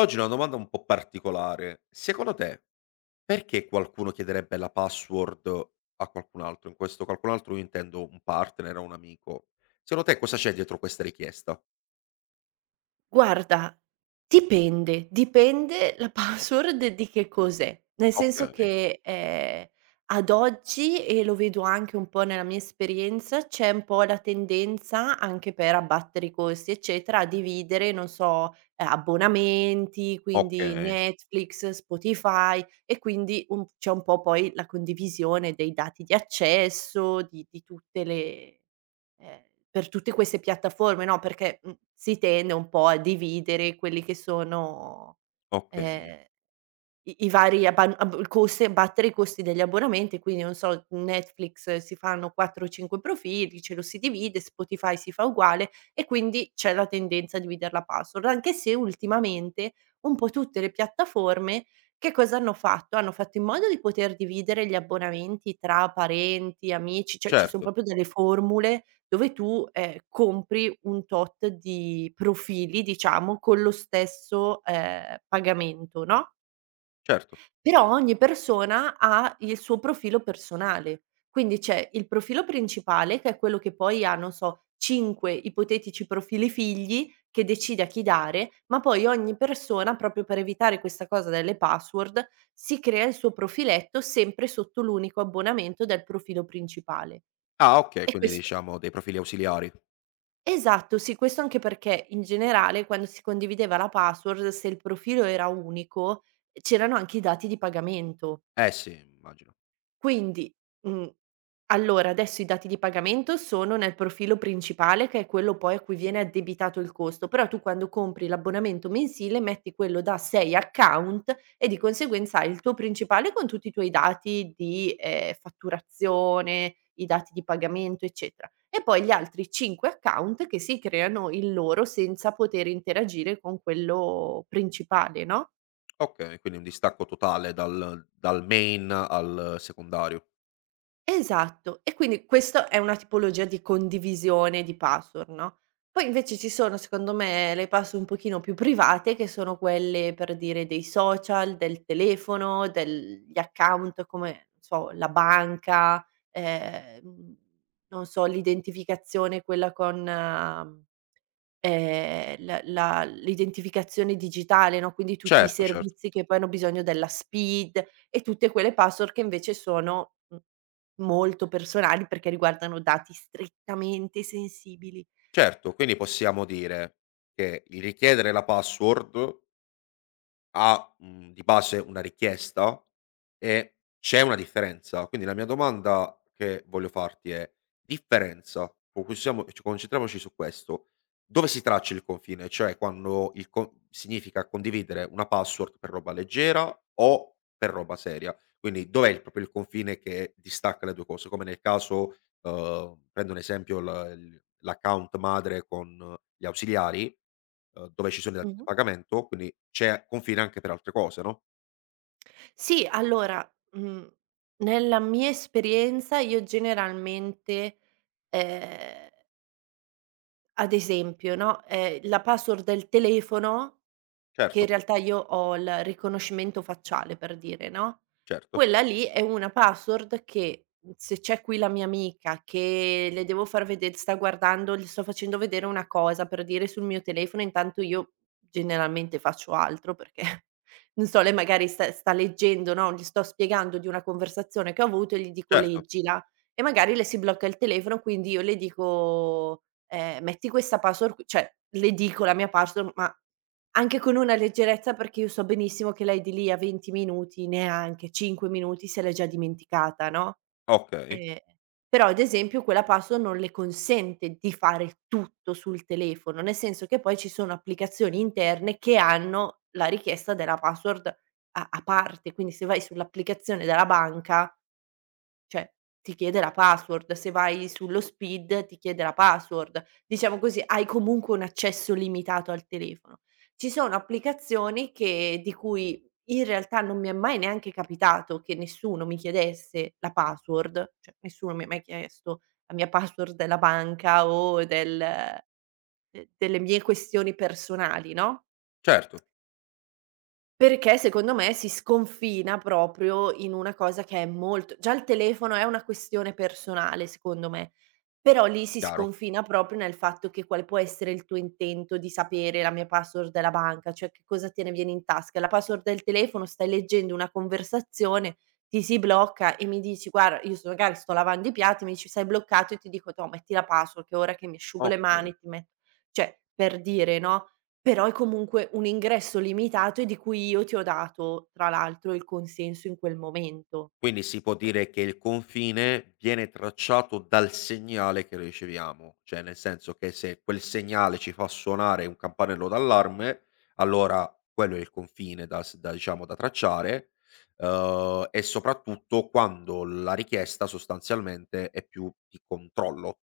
Oggi una domanda un po' particolare. Secondo te, perché qualcuno chiederebbe la password a qualcun altro? In questo qualcun altro io intendo un partner o un amico. Secondo te cosa c'è dietro questa richiesta? Guarda, dipende, dipende la password di che cos'è. Nel senso Okay, che, ad oggi, e lo vedo anche un po' nella mia esperienza, c'è un po' la tendenza, anche per abbattere i costi eccetera, a dividere, non so, abbonamenti, quindi okay, Netflix, Spotify e quindi un c'è un po' poi la condivisione dei dati di accesso, di tutte le ehm, per tutte queste piattaforme, no, perché, si tende un po' a dividere quelli che sono, okay. ehm i vari abban ab il coste battere i costi degli abbonamenti, quindi non so, Netflix si fanno 4 o 5 profili, ce lo si divide, Spotify si fa uguale e quindi c'è la tendenza a divider la password, anche se ultimamente un po' tutte le piattaforme che cosa hanno fatto in modo di poter dividere gli abbonamenti tra parenti, amici, cioè ci son Certo, proprio delle formule dove tu, compri un tot di profili, diciamo, con lo stesso, pagamento, no? certo. Però ogni persona ha il suo profilo personale. Quindi c'è il profilo principale, che è quello che poi ha, non so, 5 ipotetici profili figli, che decide a chi dare, ma poi ogni persona, proprio per evitare questa cosa delle password, si crea il suo profiletto sempre sotto l'unico abbonamento del profilo principale. Ah okay, E quindi questo diciamo dei profili ausiliari. esatto, sì, questo anche perché in generale quando si condivideva la password, se il profilo era unico, c'erano anche i dati di pagamento. Eh sì, immagino. Quindi, mhmm, allora adesso i dati di pagamento sono nel profilo principale che è quello poi a cui viene addebitato il costo, però tu quando compri l'abbonamento mensile metti quello da 6 account e di conseguenza hai il tuo principale con tutti i tuoi dati di, fatturazione, i dati di pagamento, eccetera, e poi gli altri 5 account che si creano il loro senza poter interagire con quello principale, no? Okay, quindi un distacco totale dal main al secondario. Esatto. E quindi questo è una tipologia di condivisione di password, no, poi invece ci sono secondo me le password un pochino più private che sono quelle per dire dei social, del telefono, del gli account come, non so, la banca, ehm, non so, l'identificazione quella con l'identificazione digitale, no, quindi tutti i Certo, certo. servizi che poi hanno bisogno della SPID e tutte quelle password che invece sono, molto personali perché riguardano dati strettamente sensibili. Certo, quindi possiamo dire che il richiedere la password ha, di base una richiesta e c'è una differenza. Quindi la mia domanda che voglio farti è: differenza, focussiamo ci concentriamoci su questo. Dove si traccia il confine? Cioè quando il co significa condividere una password per roba leggera o per roba seria. Quindi dov'è il confine che distacca le 2 cose? Come nel caso, prendo un esempio l'account madre con gli ausiliari dove ci sono i dati di Mh-mh. pagamento, quindi c'è confine anche per altre cose, no, Sì, allora, mhmm, nella mia esperienza io generalmente, ehm, ad esempio, no, la password del telefono, che in certo, realtà io ho il riconoscimento facciale per dire, no, certo, quella lì è una password che, se c'è qui la mia amica che le devo far vede sta guardando le sto facendo vedere una cosa per dire sul mio telefono, intanto io generalmente faccio altro perché non so, lei magari sta leggendo, no, gli sto spiegando di una conversazione che ho avuto e gli dico: certo, "Leggila" e magari le si blocca il telefono, quindi io le dico, "Metti questa password qui" cioè le dico la mia password, ma anche con una leggerezza, perché io so benissimo che lei di lì a 20 minuti, neanche 5 minuti, se l'è già dimenticata, no. okay, Eh. Però ad esempio quella password non le consente di fare tutto sul telefono, nel senso che poi ci sono applicazioni interne che hanno la richiesta della password a parte, quindi se vai sull'applicazione della banca, cioè, ti chiede la password, se vai sullo speed ti chiede la password. Diciamo così, hai comunque un accesso limitato al telefono. Ci sono applicazioni che di cui in realtà non mi è mai neanche capitato che nessuno mi chiedesse la password, cioè nessuno mi ha mai chiesto la mia password della banca o del de delle mie questioni personali, no? certo, Perché secondo me si sconfina proprio in una cosa che è molto già il telefono è una questione personale secondo me, però lì si chiaro, sconfina proprio nel fatto che quale può essere il tuo intento di sapere la mia password della banca, cioè che cosa te ne viene in tasca. La password del telefono, stai leggendo una conversazione, ti si blocca e mi dici: "Guarda, io sto magari sto lavando i piatti", mi dici: "Sei bloccato", e ti dico: "Toh, metti la password che ora che mi asciugo le mani okay. ti met" cioè per dire, no, però è comunque un ingresso limitato e di cui io ti ho dato, tra l'altro, il consenso in quel momento. Quindi si può dire che il confine viene tracciato dal segnale che riceviamo, cioè nel senso che se quel segnale ci fa suonare un campanello d'allarme, allora quello è il confine da diciamo da tracciare, e soprattutto quando la richiesta sostanzialmente è più di controllo.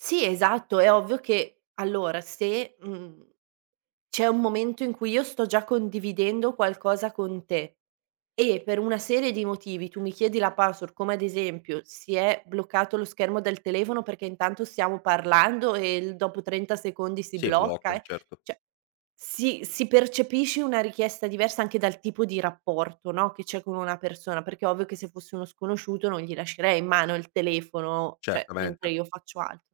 Sì, esatto, è ovvio che allora se, c'è un momento in cui io sto già condividendo qualcosa con te e per una serie di motivi tu mi chiedi la password, come ad esempio si è bloccato lo schermo del telefono perché intanto stiamo parlando e il dopo 30 secondi si Sì, blocca, blocca, certo. cioè, si percepisce una richiesta diversa anche dal tipo di rapporto, no, che c'è con una persona, perché è ovvio che se fosse uno sconosciuto non gli lascerei in mano il telefono, cioè mentre Certamente, io faccio altro.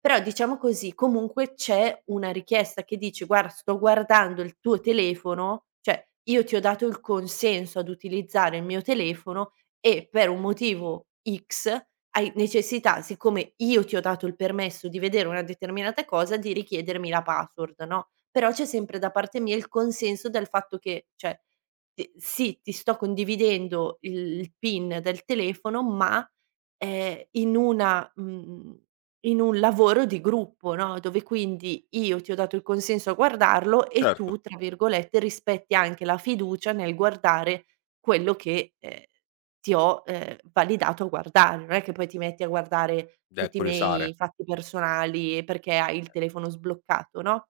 Però diciamo così, comunque c'è una richiesta che dice: "Guarda, sto guardando il tuo telefono, cioè io ti ho dato il consenso ad utilizzare il mio telefono e per un motivo X hai necessità, siccome io ti ho dato il permesso di vedere una determinata cosa, di richiedermi la password, no, però c'è sempre da parte mia il consenso del fatto che, cioè, ti sì, ti sto condividendo il PIN del telefono, ma in una in un lavoro di gruppo, no, dove quindi io ti ho dato il consenso a guardarlo e certo, tu, tra virgolette, rispetti anche la fiducia nel guardare quello che, ti ho, validato a guardare. Non è che poi ti metti a guardare da tutti i miei curiosare. fatti personali perché hai il telefono sbloccato, no?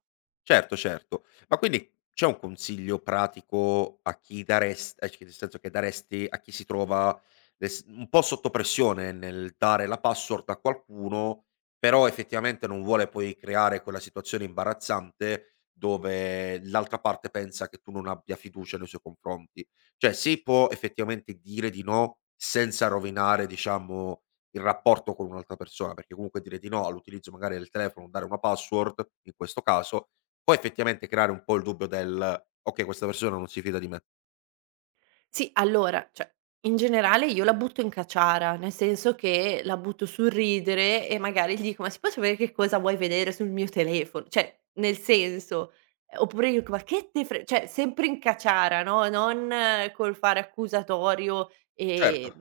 Certo, certo. Ma quindi c'è un consiglio pratico a chi dares a c nel senso che daresti a chi si trova es un po' sotto pressione nel dare la password a qualcuno, però effettivamente non vuole poi creare quella situazione imbarazzante dove l'altra parte pensa che tu non abbia fiducia nei suoi confronti. Cioè si può effettivamente dire di no senza rovinare, diciamo, il rapporto con un'altra persona, perché comunque dire di no all'utilizzo magari del telefono, dare una password in questo caso, può effettivamente creare un po' il dubbio del: "Okay, questa persona non si fida di me". Sì, allora, cioè, in generale io la butto in caciara, nel senso che la butto sul ridere e magari gli dico: "Ma si può sapere che cosa vuoi vedere sul mio telefono?" Cioè, nel senso, oppure io dico: "Ma che te fre" cioè, sempre in caciara, no, non col fare accusatorio, Certo.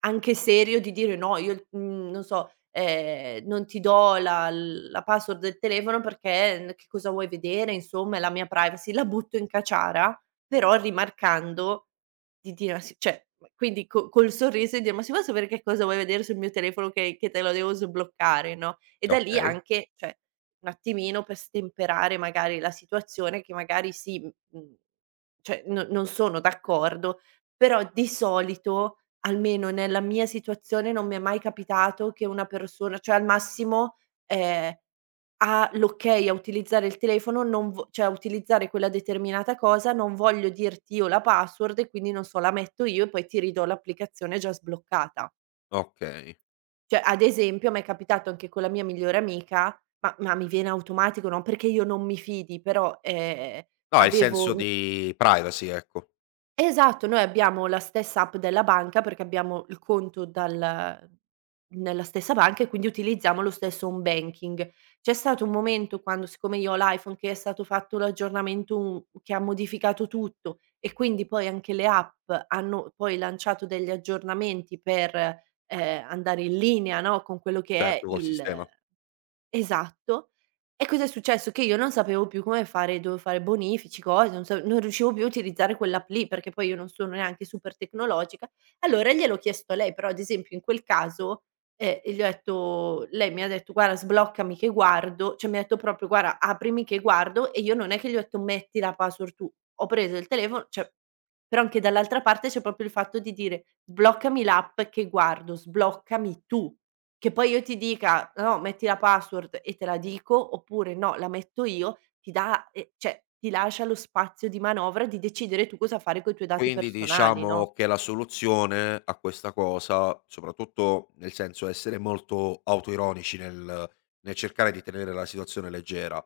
anche serio di dire: "No, io il mhmm, non so, non ti do la la password del telefono perché n che cosa vuoi vedere, insomma, è la mia privacy." La butto in caciara però rimarcando di dire: "Ma sì" cioè, quindi co col sorriso e dire: "Ma si può sapere che cosa vuoi vedere sul mio telefono che te lo devo sbloccare?" No, e da lì Okay, anche cioè, un attimino per stemperare magari la situazione che magari sì, cioè no non sono d'accordo, però di solito, almeno nella mia situazione, non mi è mai capitato che una persona cioè al massimo, ehm ha l'okay a utilizzare il telefono, non vo cioè a utilizzare quella determinata cosa, non voglio dirti io la password e quindi non so, la metto io e poi ti ridò l'applicazione già sbloccata. okay. Cioè, ad esempio, m'è capitato anche con la mia migliore amica, ma mi viene automatico, non perché io non mi fidi, però, No, è il senso avevo di privacy, ecco, esatto, noi abbiamo la stessa app della banca perché abbiamo il conto dal nella stessa banca e quindi utilizziamo lo stesso home banking. C'è stato un momento quando siccome io ho l'iPhone che è stato fatto l'aggiornamento u che ha modificato tutto e quindi poi anche le app hanno poi lanciato degli aggiornamenti per, andare in linea, no, con quello che è certo, col il sistema. esatto. E cosa è successo? Che io non sapevo più come fare, dovevo fare bonifici, cose, non riuscivo più a utilizzare quell'app lì, perché poi io non sono neanche super tecnologica. Allora gliel'ho chiesto a lei, però ad esempio in quel caso, gli ho detto lei mi ha detto: "Guarda sbloccami che guardo", cioè mi ha detto proprio: "Guarda aprimi che guardo", e io non è che gli ho detto: "Metti la password tu". Ho preso il telefono cioè però anche dall'altra parte c'è proprio il fatto di dire: "Sbloccami l'app che guardo, sbloccami tu". Che poi io ti dica: "No, metti la password e te la dico", oppure: "No, la metto io", ti dà cioè ti lascia lo spazio di manovra di decidere tu cosa fare coi tuoi dati Quindi personali, no? diciamo che la soluzione a questa cosa, soprattutto nel senso essere molto autoironici nel cercare di tenere la situazione leggera,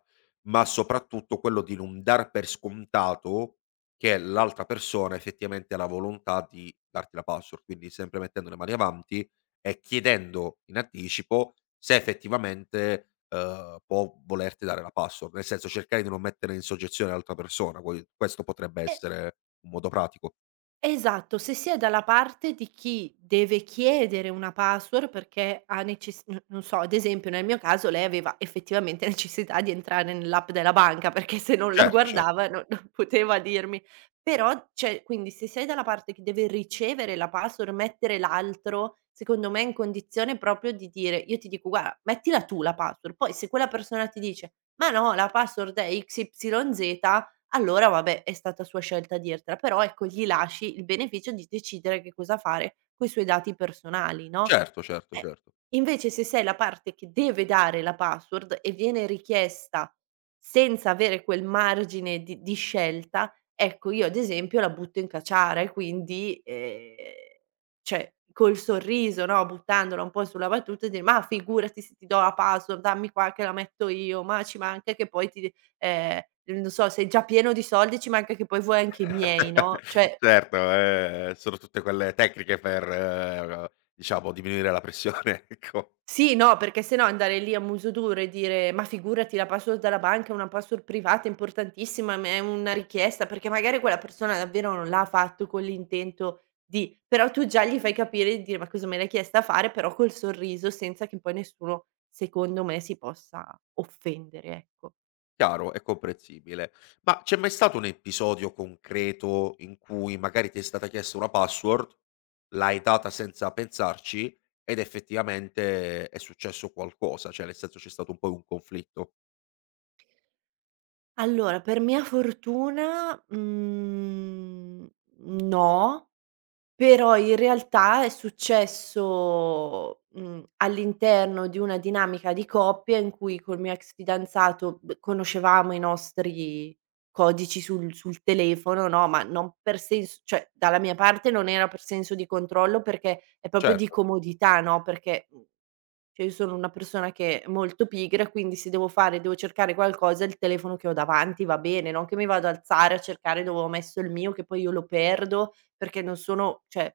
ma soprattutto quello di non dar per scontato che l'altra persona effettivamente ha la volontà di darti la password, quindi sempre mettendo le mani avanti e chiedendo in anticipo se effettivamente, può volerti dare la password, nel senso cercare di non mettere in soggezione l'altra persona, poi questo potrebbe E essere un modo pratico. esatto, se si è dalla parte di chi deve chiedere una password perché ha neces n non so, ad esempio nel mio caso lei aveva effettivamente necessità di entrare nell'app della banca, perché se non la Certo, certo. guardava non poteva dirmi. Però cioè, quindi se sei dalla parte che deve ricevere la password, mettere l'altro, secondo me è in condizione proprio di dire io ti dico: "Guarda, mettila tu la password", poi se quella persona ti dice: "Ma no, la password è XYZ" allora vabbè è stata sua scelta dirtela, però ecco gli lasci il beneficio di decidere che cosa fare coi suoi dati personali, no. Certo, certo, Eh, certo. Invece se sei la parte che deve dare la password e viene richiesta senza avere quel margine di scelta, ecco io ad esempio la butto in caciara e quindi, cioè col sorriso, no, buttandola un po' sulla battuta e dire: "Ma figurati se ti do la password, dammi qua che la metto io, ma ci manca che poi ti" non so, sei già pieno di soldi, ci manca che poi vuoi anche i miei, no, cioè Certo, sono tutte quelle tecniche per, diciamo, diminuire la pressione, ecco. sì, no, perché se no andare lì a muso duro e dire: "Ma figurati la password della banca è una password privata importantissima, ma è una richiesta", perché magari quella persona davvero non l'ha fatto con l'intento di però tu già gli fai capire di dire: "Ma cosa me l'hai chiesta a fare?" Però col sorriso, senza che poi nessuno, secondo me, si possa offendere, ecco. Chiaro, è comprensibile. Ma c'è mai stato un episodio concreto in cui magari ti è stata chiesta una password, l'hai data senza pensarci ed effettivamente è successo qualcosa, cioè nel senso c'è stato un po' un conflitto? Allora, per mia fortuna, mhmm, no. Però in realtà è successo, mhmm, all'interno di una dinamica di coppia in cui col mio ex fidanzato b conoscevamo i nostri codici sul telefono, no, ma non per sens cioè dalla mia parte non era per senso di controllo perché è proprio di Certo, comodità, no, perché, mhmm cioè io sono una persona che è molto pigra, quindi se devo fare devo cercare qualcosa, il telefono che ho davanti va bene, non che mi vado ad alzare a cercare dove ho messo il mio, che poi io lo perdo perché non sono cioè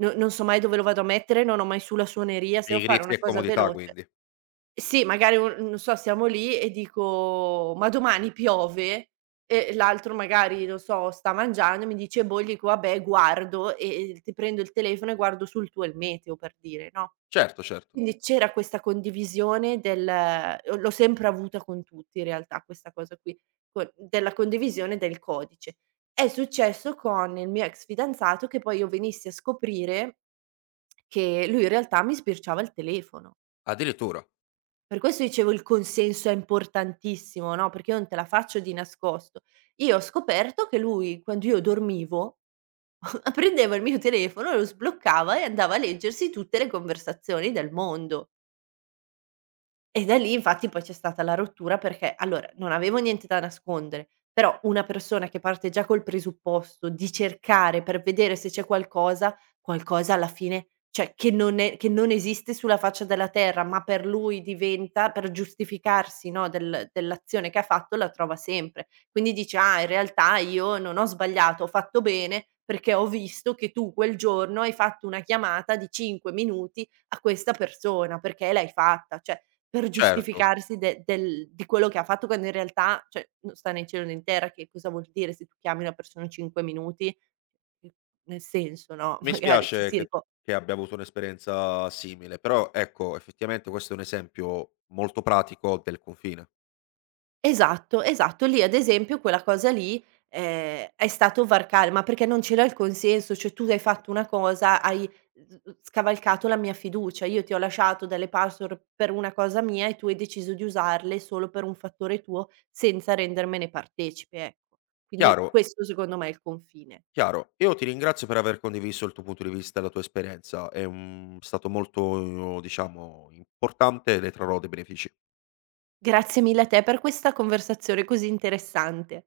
no non so mai dove lo vado a mettere, non ho mai su la suoneria, se devo fare pigrizia una e cosa comodità veloce quindi. sì, magari un non so, siamo lì e dico: "Ma domani piove?" E l'altro magari, non so, sta mangiando e mi dice: "Boh", gli dico: "Vabbè, guardo", e ti prendo il telefono e guardo sul tuo il meteo, per dire, no? Certo, certo. Quindi c'era questa condivisione del l'ho sempre avuta con tutti in realtà questa cosa qui, con della condivisione del codice. È successo con il mio ex fidanzato che poi io venissi a scoprire che lui in realtà mi sbirciava il telefono. Addirittura, Per questo dicevo il consenso è importantissimo, no, perché io non te la faccio di nascosto. Io ho scoperto che lui, quando io dormivo, prendeva il mio telefono, lo sbloccava e andava a leggersi tutte le conversazioni del mondo. E da lì infatti poi c'è stata la rottura perché allora non avevo niente da nascondere, però una persona che parte già col presupposto di cercare per vedere se c'è qualcosa, qualcosa alla fine cioè che non è che non esiste sulla faccia della terra, ma per lui diventa per giustificarsi, no, dell'azione che ha fatto la trova sempre. Quindi dice: "Ah, in realtà io non ho sbagliato, ho fatto bene perché ho visto che tu quel giorno hai fatto una chiamata di 5 minuti a questa persona, perché l'hai fatta". Cioè per certo. giustificarsi de del di quello che ha fatto, quando in realtà, cioè, non sta né in cielo né in terra, che cosa vuol dire se tu chiami una persona 5 minuti, mhmm, nel senso, no, Mi magari chi spiace si che rico che abbia avuto un'esperienza simile, però ecco, effettivamente questo è un esempio molto pratico del confine. Esatto, esatto. Lì ad esempio quella cosa lì, è stato varcare ma perché non c'era il consenso, cioè tu hai fatto una cosa, hai s s scavalcato la mia fiducia. Io ti ho lasciato delle password per una cosa mia e tu hai deciso di usarle solo per un fattore tuo, senza rendermene partecipe, ecco. Quindi Chiaro, questo secondo me è il confine. chiaro. Io ti ringrazio per aver condiviso il tuo punto di vista e la tua esperienza. È un- stato molto, diciamo, importante e ne trarrò dei benefici. Grazie mille a te per questa conversazione così interessante.